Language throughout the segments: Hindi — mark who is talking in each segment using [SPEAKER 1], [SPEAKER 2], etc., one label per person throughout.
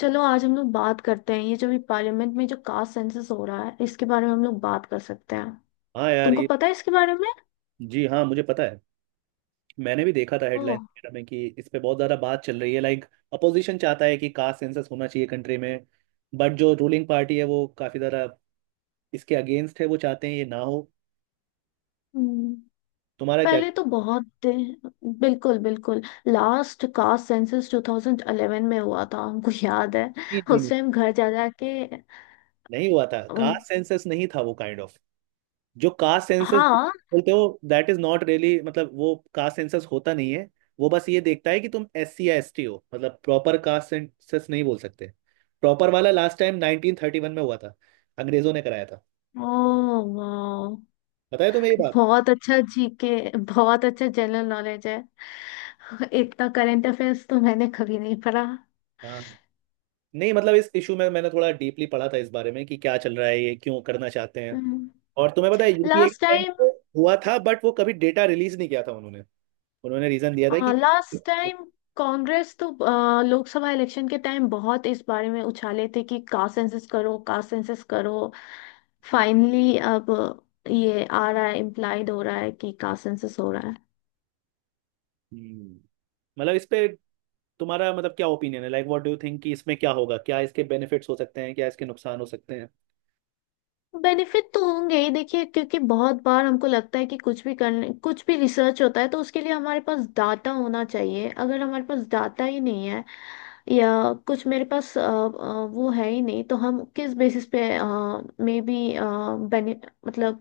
[SPEAKER 1] चलो आज हम लोग बात करते हैं। ये जो भी पार्लियामेंट में जो कास्ट सेंसस हो रहा है, इसके बारे में हम लोग बात कर सकते हैं।
[SPEAKER 2] हाँ यार
[SPEAKER 1] तुमको
[SPEAKER 2] ये।
[SPEAKER 1] पता है इसके बारे में?
[SPEAKER 2] जी हाँ, मुझे पता है। मैंने भी देखा था
[SPEAKER 1] ओ।
[SPEAKER 2] हेडलाइन वगैरह में कि इस पे बहुत ज़्यादा बात चल रही है, लाइक अपोजिशन चाहता है कि कास्ट सेंसस होना चाहिए कंट्री में। बट जो रूलिंग पार्टी है वो काफ़ी ज़्यादा इसके अगेंस्ट है, वो चाहते हैं ये ना हो।
[SPEAKER 1] हम्म,
[SPEAKER 2] तुम्हारा क्या?
[SPEAKER 1] पहले तो बिल्कुल बिल्कुल, लास्ट कास्ट सेंसस 2011 में हुआ था, हमको याद है।
[SPEAKER 2] नहीं नहीं
[SPEAKER 1] उस
[SPEAKER 2] नहीं।
[SPEAKER 1] टाइम घर जा जा के
[SPEAKER 2] नहीं हुआ था
[SPEAKER 1] अम,
[SPEAKER 2] कास्ट सेंसस, नहीं था वो काइंड ऑफ। जो कास्ट सेंसस
[SPEAKER 1] हाँ।
[SPEAKER 2] बोलते हो दैट इज नॉट रियली, मतलब वो कास्ट सेंसस होता नहीं है। वो बस ये देखता है कि तुम एस सी या एस टी हो, मतलब प्रॉपर कास्ट सेंसस नहीं बोल सकते। प्रॉपर वाला लास्ट टाइम 1931 में हुआ था, अंग्रेजों ने कराया था।
[SPEAKER 1] ओ, वाह,
[SPEAKER 2] पता है तुम्हें ये बात?
[SPEAKER 1] बहुत अच्छा जीके, बहुत अच्छा जनरल नॉलेज है। इतना करंट अफेयर्स तो मैंने कभी नहीं पढ़ा।
[SPEAKER 2] हाँ, नहीं मतलब इस इशू में मैंने थोड़ा डीपली पढ़ा था, इस बारे में कि क्या चल रहा है, ये क्यों करना चाहते हैं। और तुम्हें पता है यूपीए के
[SPEAKER 1] लास्ट
[SPEAKER 2] टाइम
[SPEAKER 1] टाइम।
[SPEAKER 2] पे हुआ था, बट वो कभी डेटा रिलीज नहीं किया था उन्होंने। उन्होंने रीजन दिया था कि।
[SPEAKER 1] लास्ट टाइम कांग्रेस तो लोकसभा इलेक्शन के टाइम बहुत इस बारे में उछाले थे कि कास्ट सेंसस करो, कास्ट सेंसस करो। फाइनली अब ये आ रहा है, इम्प्लाइड हो रहा है कि कास्ट सेंसस हो रहा है।
[SPEAKER 2] हम्म। मतलब इस पे तुम्हारा मतलब क्या ओपिनियन है, like what do you think, कि इसमें क्या होगा, क्या इसके बेनिफिट्स हो सकते हैं, क्या इसके नुकसान हो सकते हैं?
[SPEAKER 1] बेनिफिट तो होंगे ही, देखिए क्योंकि बहुत बार हमको लगता है कि कुछ भी करने, कुछ भी रिसर्च होता है तो उसके लिए हमारे पास डाटा होना चाहिए। अगर हमारे पास डाटा ही नहीं है या कुछ मेरे पास वो है ही नहीं, तो हम किस बेसिस पे मे बी मतलब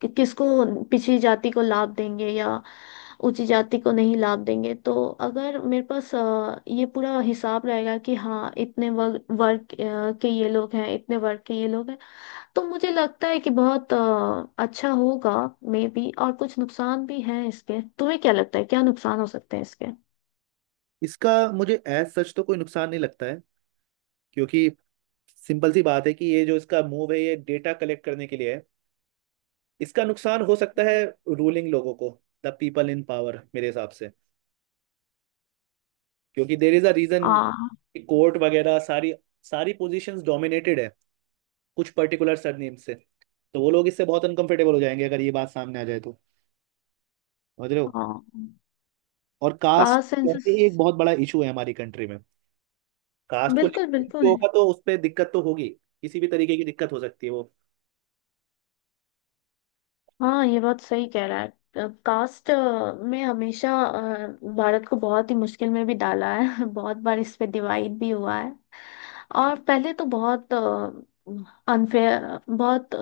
[SPEAKER 1] किसको पिछड़ी जाति को लाभ देंगे या ऊंची जाति को नहीं लाभ देंगे। तो अगर मेरे पास ये पूरा हिसाब रहेगा कि हाँ, इतने वर्ग वर्ग अ, के ये लोग हैं, इतने वर्ग के ये लोग हैं, तो मुझे लगता है कि बहुत अच्छा होगा। मे बी और कुछ नुकसान भी हैं इसके। तुम्हें क्या लगता है, क्या नुकसान हो सकते हैं इसके?
[SPEAKER 2] इसका मुझे एज सच तो कोई नुकसान नहीं लगता है। क्योंकि सिंपल सी बात है कि ये जो इसका मूव है ये डेटा कलेक्ट करने के लिए है। इसका नुकसान हो सकता है रूलिंग लोगों को, द पीपल इन पावर, मेरे हिसाब से। क्योंकि देर इज अ रीजन,
[SPEAKER 1] आ,
[SPEAKER 2] कोर्ट वगैरह सारी सारी पोजीशंस डोमिनेटेड है कुछ पर्टिकुलर सरनेम से। तो वो लोग इससे बहुत अनकंफर्टेबल हो जाएंगे अगर ये बात सामने आ जाए तो। समझ रहे हो?
[SPEAKER 1] हाँ,
[SPEAKER 2] और कास्ट
[SPEAKER 1] कास्ट सेंसस
[SPEAKER 2] करके एक बहुत बड़ा इशू है हमारी कंट्री में। कास्ट को
[SPEAKER 1] बिल्कुल
[SPEAKER 2] लेकर
[SPEAKER 1] बिल्कुल।
[SPEAKER 2] होगा तो उस पर दिक्कत तो होगी। किसी भी तरीके की दिक्कत हो सकती है वो।
[SPEAKER 1] हाँ, ये बात सही कह रहा है। कास्ट में हमेशा भारत को बहुत ही मुश्किल में भी डाला है बहुत बार इस पे डिवाइड भी हुआ है। और पहले तो बहुत अनफेयर, बहुत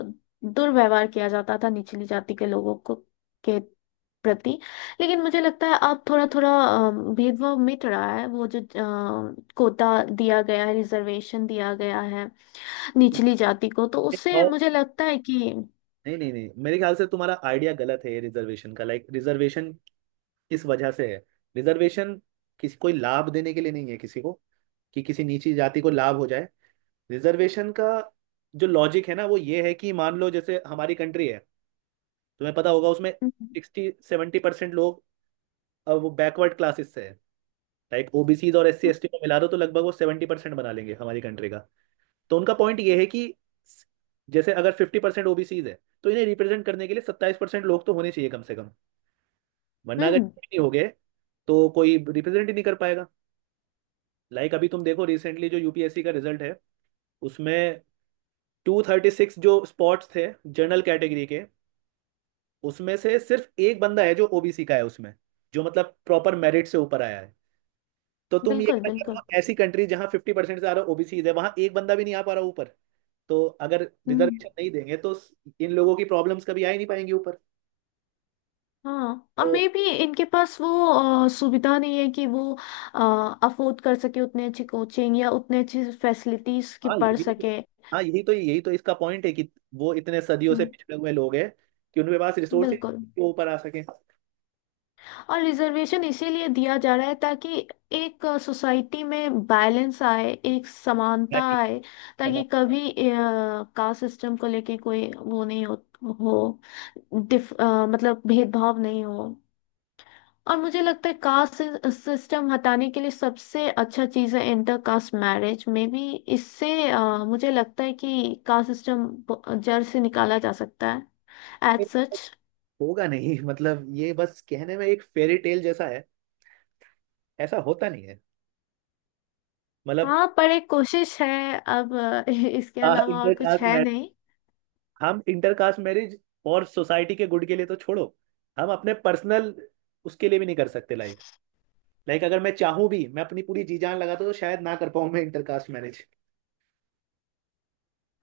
[SPEAKER 1] दुर्व्यवहार किया जाता था निचली जाति के लोगों को, के प्रति। लेकिन मुझे लगता है अब थोड़ा थोड़ा भेदभाव मिट रहा है। वो जो कोटा दिया गया है, रिजर्वेशन दिया गया है निचली जाति को, तो उससे
[SPEAKER 2] और-
[SPEAKER 1] मुझे लगता है कि
[SPEAKER 2] नहीं नहीं नहीं, मेरे ख्याल से तुम्हारा आइडिया गलत है रिजर्वेशन का, लाइक रिजर्वेशन किस वजह से है? रिजर्वेशन किसी कोई लाभ देने के लिए नहीं है किसी को, कि किसी नीची जाति को लाभ हो जाए। रिजर्वेशन का जो लॉजिक है ना वो ये है कि मान लो जैसे हमारी कंट्री है, तुम्हें पता होगा उसमें
[SPEAKER 1] हम्म।
[SPEAKER 2] 60-70% लोग वो बैकवर्ड क्लासेस से है। लाइक ओबीसी और एससी एसटी को मिला दो तो लगभग वो 70% बना लेंगे हमारी कंट्री का। तो उनका पॉइंट ये है कि जैसे अगर 50% ओबीसीज है, तो इन्हें रिप्रेजेंट करने के लिए 27% लोग तो होने चाहिए कम से कम। वरना अगर
[SPEAKER 1] हम्म,
[SPEAKER 2] ये नहीं हो गए तो कोई रिप्रेजेंट ही नहीं कर पाएगा। लाइक अभी तुम देखो रिसेंटली जो यूपीएससी का रिजल्ट है, उसमें 236 जो स्पॉट्स थे जनरल कैटेगरी के, उसमें से सिर्फ एक बंदा है जो ओबीसी का है उसमें, जो मतलब प्रॉपर मेरिट से ऊपर आया है। तो तुम ये
[SPEAKER 1] बिल्कुल
[SPEAKER 2] कहना चाह रहे
[SPEAKER 1] बिल्कुल।
[SPEAKER 2] हो, "हाँ, ऐसी कंट्री जहाँ 50% से ज्यादा ओबीसी है वहां एक बंदा भी नहीं आ पा रहा ऊपर।" तो अगर
[SPEAKER 1] हम्म,
[SPEAKER 2] रिजर्वेशन नहीं देंगे तो इन लोगों की प्रॉब्लम्स कभी आ ही नहीं पाएंगी ऊपर।
[SPEAKER 1] हाँ और
[SPEAKER 2] तो
[SPEAKER 1] मे भी इनके पास वो सुविधा नहीं है कि वो अफोर्ड कर सके उतने अच्छी कोचिंग या उतने अच्छी फैसिलिटीज की
[SPEAKER 2] हाँ, ये
[SPEAKER 1] पढ़
[SPEAKER 2] भी नहीं।
[SPEAKER 1] सके।
[SPEAKER 2] हाँ, यही तो इसका पॉइंट है कि वो इतने सदियों से
[SPEAKER 1] हम्म,
[SPEAKER 2] पिछड़े हुए लोग हैं कि उनके पास रिसोर्स ही नहीं
[SPEAKER 1] बिल्कुल।
[SPEAKER 2] है कि वो ऊपर आ सके।
[SPEAKER 1] और रिजर्वेशन इसीलिए दिया जा रहा है ताकि एक सोसाइटी में बैलेंस आए, एक समानता आए, ताकि
[SPEAKER 2] हमारे
[SPEAKER 1] कभी कास्ट सिस्टम को लेके कोई वो नहीं हो, हो मतलब भेदभाव नहीं हो। और मुझे लगता है कास्ट सिस्टम हटाने के लिए सबसे अच्छा चीज़ है इंटर कास्ट मैरिज। में भी इससे मुझे लगता है कि कास्ट सिस्टम जड़ से निकाला जा सकता है एज सच।
[SPEAKER 2] होगा नहीं मतलब ये बस कहने में एक फेरी टेल जैसा है, ऐसा होता नहीं है। मतलब
[SPEAKER 1] हाँ पर एक कोशिश है अब इसके अलावा और कुछ है नहीं।
[SPEAKER 2] हम इंटरकास्ट मैरिज और सोसाइटी के गुड के लिए तो छोड़ो, हम अपने पर्सनल उसके लिए भी नहीं कर सकते। लाइक लाइक अगर मैं चाहूँ भी, मैं अपनी पूरी जी जान लगा तो शायद ना कर पाऊँ मैं इंटरकास्ट मैरिज।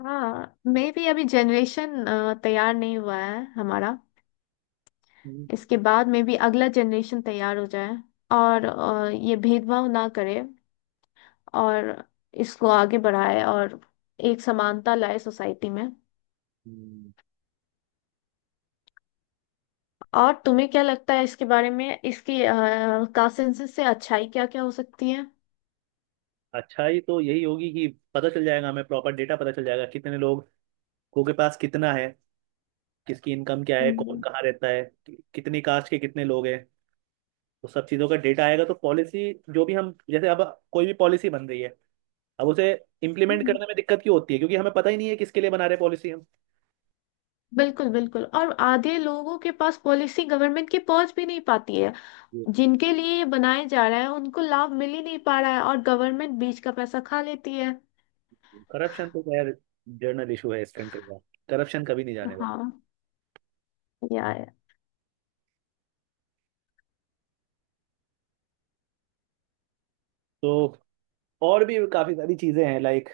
[SPEAKER 1] हाँ मे भी अभी जनरेशन तैयार नहीं हुआ है हमारा।
[SPEAKER 2] हम्म।
[SPEAKER 1] इसके बाद मे भी अगला जनरेशन तैयार हो जाए और ये भेदभाव ना करे और इसको आगे बढ़ाए और एक समानता लाए सोसाइटी में।
[SPEAKER 2] हम्म।
[SPEAKER 1] और तुम्हें क्या लगता है इसके बारे में, इसकी कॉन्सेंसस से अच्छाई क्या क्या हो सकती है?
[SPEAKER 2] अच्छा ही तो यही होगी कि पता चल जाएगा, हमें प्रॉपर डेटा पता चल जाएगा कितने लोग को के पास कितना है, किसकी इनकम क्या है, कौन
[SPEAKER 1] हम्म।
[SPEAKER 2] कहाँ रहता है, कितनी कास्ट के कितने लोग हैं। तो सब चीज़ों का डेटा आएगा तो पॉलिसी जो भी, हम जैसे अब कोई भी पॉलिसी बन रही है, अब उसे इम्प्लीमेंट
[SPEAKER 1] हम्म,
[SPEAKER 2] करने में दिक्कत क्यों होती है? क्योंकि हमें पता ही नहीं है किसके लिए बना रहे पॉलिसी हम।
[SPEAKER 1] बिल्कुल बिल्कुल। और आधे लोगों के पास पॉलिसी गवर्नमेंट की पहुंच भी नहीं पाती है। जिनके लिए ये बनाया जा रहा है उनको लाभ मिल ही नहीं पा रहा है और गवर्नमेंट बीच का पैसा खा लेती है।
[SPEAKER 2] करप्शन तो खैर जर्नल इशू है इस कंट्री का, करप्शन कभी नहीं जाने वाला।
[SPEAKER 1] हाँ, यार।
[SPEAKER 2] तो और भी काफी सारी चीजें हैं, लाइक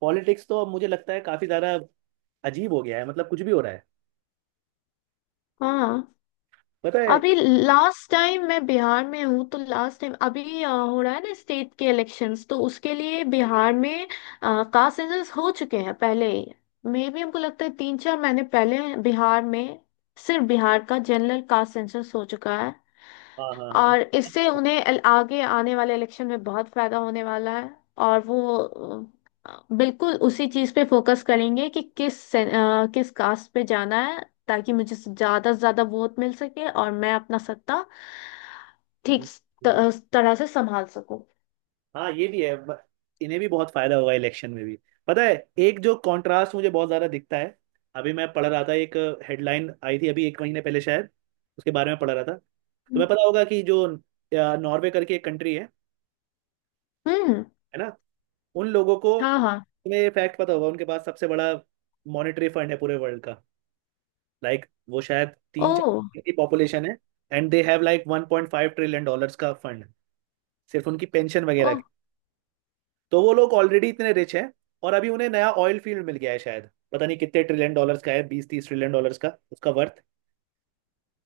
[SPEAKER 2] पॉलिटिक्स तो अब मुझे लगता है काफी ज्यादा अजीब हो गया है, मतलब कुछ भी हो रहा है।
[SPEAKER 1] हाँ,
[SPEAKER 2] पता है?
[SPEAKER 1] अभी लास्ट टाइम मैं बिहार में हूँ, तो लास्ट टाइम अभी हो रहा है ना स्टेट के इलेक्शंस, तो उसके लिए बिहार में कास्ट सेंसस हो चुके हैं पहले ही। मे भी हमको लगता है तीन चार महीने पहले बिहार में सिर्फ बिहार का जनरल कास्ट सेंसस हो चुका है।
[SPEAKER 2] हाँ हाँ हाँ।
[SPEAKER 1] और इससे उन्हें आगे आने वाले इलेक्शन में बहुत फायदा होने वाला है। और वो बिल्कुल उसी चीज पे फोकस करेंगे कि किस कास्ट पे जाना है, ताकि मुझे से ज्यादा वोट मिल सके और मैं अपना सत्ता ठीक
[SPEAKER 2] हम्म,
[SPEAKER 1] तरह से संभाल सकूं।
[SPEAKER 2] हाँ ये भी है। इन्हें भी बहुत फायदा होगा इलेक्शन में भी। पता है, एक जो कंट्रास्ट मुझे बहुत ज्यादा दिखता है, अभी मैं पढ़ रहा था, एक हेडलाइन आई थी अभी एक महीने पहले शायद, उसके बारे में पढ़ रहा था। तुम्हें पता होगा कि जो नॉर्वे करके एक कंट्री है
[SPEAKER 1] हम्म।
[SPEAKER 2] है ना? उन लोगों को,
[SPEAKER 1] हाँ, हाँ।
[SPEAKER 2] तुम्हें ये फैक्ट पता होगा, उनके पास सबसे बड़ा मॉनेटरी फंड है पूरे वर्ल्ड का। लाइक वो शायद
[SPEAKER 1] ओ।
[SPEAKER 2] तीन चार की पॉपुलेशन है, and they have like 1.5 trillion dollars का फंड सिर्फ उनकी पेंशन
[SPEAKER 1] ओ,
[SPEAKER 2] वगैरह की। तो वो लोग ऑलरेडी इतने रिच हैं, और अभी उन्हें नया ऑयल फील्ड मिल गया है शायद, पता नहीं कितने ट्रिलियन डॉलर्स का है, 20-30 ट्रिलियन डॉलर्स का उसका वर्थ।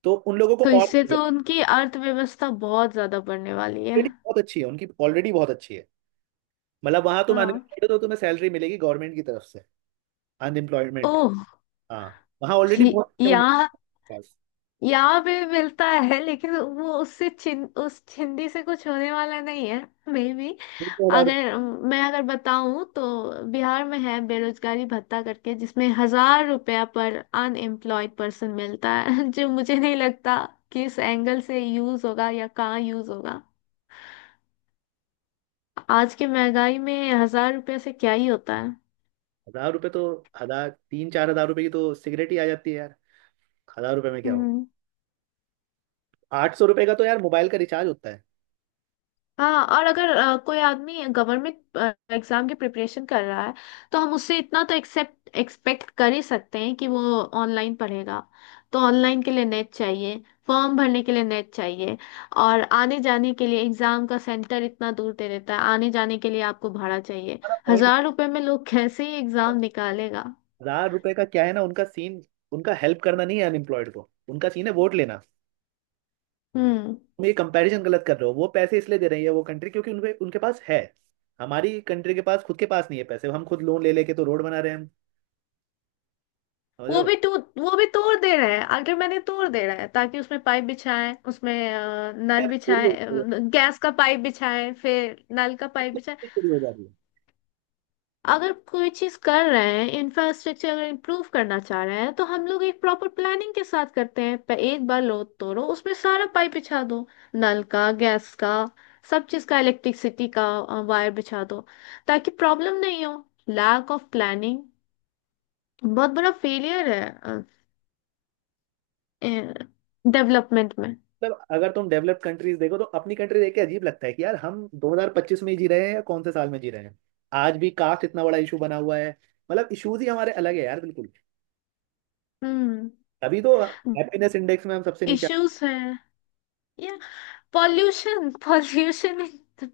[SPEAKER 2] तो उन लोगों को
[SPEAKER 1] तो
[SPEAKER 2] और
[SPEAKER 1] इससे तो उनकी अर्थव्यवस्था बहुत ज्यादा बढ़ने वाली है।
[SPEAKER 2] ऑलरेडी बहुत अच्छी है उनकी, ऑलरेडी बहुत अच्छी है। मतलब वहां तुम
[SPEAKER 1] हाँ।
[SPEAKER 2] अनएम्प्लॉयड हो तो तुम्हें सैलरी मिलेगी गवर्नमेंट की तरफ से, अनएम्प्लॉयमेंट।
[SPEAKER 1] ओह।
[SPEAKER 2] हाँ। वहाँ ऑलरेडी बहुत है
[SPEAKER 1] यहाँ,
[SPEAKER 2] उनके पास।
[SPEAKER 1] यहाँ पे मिलता है लेकिन वो उससे चिन उस चिंदी से कुछ होने वाला नहीं है। मे बी
[SPEAKER 2] दो।
[SPEAKER 1] अगर मैं अगर बताऊं तो बिहार में है बेरोजगारी भत्ता करके, जिसमें हजार रुपया पर अनएम्प्लॉयड पर्सन मिलता है जो मुझे नहीं लगता किस एंगल से यूज होगा या कहाँ यूज होगा। आज की महंगाई में हजार रुपया से क्या ही होता है?
[SPEAKER 2] 1,000 रुपए तो, हजार, 3-4 हजार रुपए की तो सिगरेट ही आ जाती है यार। 1,000 रुपए में क्या हो?
[SPEAKER 1] हम्म।
[SPEAKER 2] 800 रुपए का तो यार मोबाइल का रिचार्ज होता है।
[SPEAKER 1] हाँ, और अगर कोई आदमी गवर्नमेंट एग्जाम की प्रिपरेशन कर रहा है, तो हम उससे इतना तो एक्सेप्ट एक्सपेक्ट कर ही सकते हैं कि वो ऑनलाइन पढ़ेगा। तो ऑनलाइन के लिए नेट चाहिए, फॉर्म भरने के लिए नेट चाहिए, और आने जाने के लिए एग्जाम का सेंटर इतना दूर दे देता है, आने जाने के लिए आपको भाड़ा चाहिए।
[SPEAKER 2] हमारा point ये
[SPEAKER 1] हजार रुपए में लोग कैसे ही
[SPEAKER 2] है।
[SPEAKER 1] एग्जाम निकालेगा?
[SPEAKER 2] 1,000 रुपए का क्या है ना, उनका सीन उनका हेल्प करना नहीं है अनएम्प्लॉयड को, उनका सीन है वोट लेना।
[SPEAKER 1] हम्म।
[SPEAKER 2] तुम ये कंपैरिजन गलत कर रहे हो, वो पैसे इसलिए दे रही है वो कंट्री क्योंकि उनके उनके पास है। हमारी कंट्री के पास खुद के पास नहीं है पैसे, हम खुद लोन ले लेके तो रोड बना रहे हैं हम। समझ रहे
[SPEAKER 1] वो
[SPEAKER 2] हो?
[SPEAKER 1] भी टू वो भी तोड़ दे रहे हैं, अगर मैंने तोड़ दे रहा है ताकि उसमें पाइप बिछाएं, उसमें नल
[SPEAKER 2] यार चोरी हो रही
[SPEAKER 1] बिछाएं, गैस का पाइप बिछाएं, फिर नल का पाइप बिछाएं।
[SPEAKER 2] है, चोरी हो जा रही है।
[SPEAKER 1] अगर कोई चीज कर रहे हैं, इंफ्रास्ट्रक्चर अगर इम्प्रूव करना चाह रहे हैं, तो हम लोग एक प्रॉपर प्लानिंग के साथ करते हैं। एक बार लो, तोड़ो, उसमें सारा पाइप बिछा दो, नल का, गैस का, सब चीज का, इलेक्ट्रिसिटी का वायर बिछा दो ताकि प्रॉब्लम नहीं हो। लैक ऑफ प्लानिंग बहुत बड़ा फेलियर है डेवलपमेंट में।
[SPEAKER 2] मतलब अगर तुम डेवलप्ड कंट्रीज देखो तो अपनी कंट्री देख के अजीब लगता है कि यार हम 2025 में ही जी रहे हैं या कौन से साल में जी रहे हैं। आज भी कास्ट इतना बड़ा इशू बना हुआ है। मतलब इश्यूज ही हमारे अलग है यार, बिल्कुल।
[SPEAKER 1] हम्म।
[SPEAKER 2] तभी तो हैप्पीनेस इंडेक्स में हम सबसे नीचे।
[SPEAKER 1] इश्यूज है, या पॉल्यूशन, पॉल्यूशन,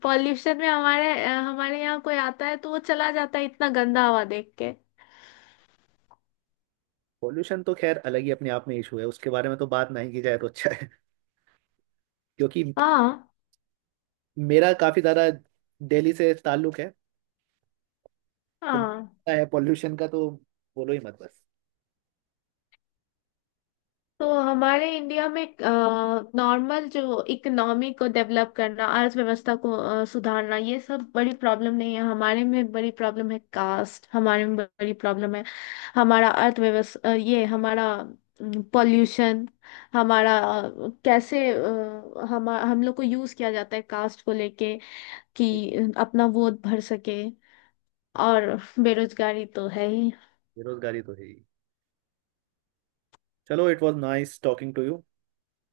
[SPEAKER 1] पॉल्यूशन में हमारे हमारे यहाँ कोई आता है तो वो चला जाता है इतना गंदा हवा देख के।
[SPEAKER 2] पॉल्यूशन तो खैर अलग ही अपने आप में इशू है, उसके बारे में तो बात नहीं की जाए तो अच्छा है क्योंकि
[SPEAKER 1] हाँ,
[SPEAKER 2] मेरा काफी ज्यादा दिल्ली से ताल्लुक है, तो मुझे
[SPEAKER 1] हाँ।
[SPEAKER 2] पता है, पॉल्यूशन का तो बोलो ही मत बस।
[SPEAKER 1] तो हमारे इंडिया में नॉर्मल जो इकोनॉमी को डेवलप करना, अर्थव्यवस्था को सुधारना, ये सब बड़ी प्रॉब्लम नहीं है। हमारे में बड़ी प्रॉब्लम है कास्ट, हमारे में बड़ी प्रॉब्लम है हमारा अर्थव्यवस्था, ये हमारा पॉल्यूशन, हमारा कैसे हम लोग को यूज किया जाता है कास्ट को लेके कि अपना वोट भर सके, और बेरोजगारी तो है ही।
[SPEAKER 2] बेरोजगारी तो है ही। चलो, it was nice talking to you.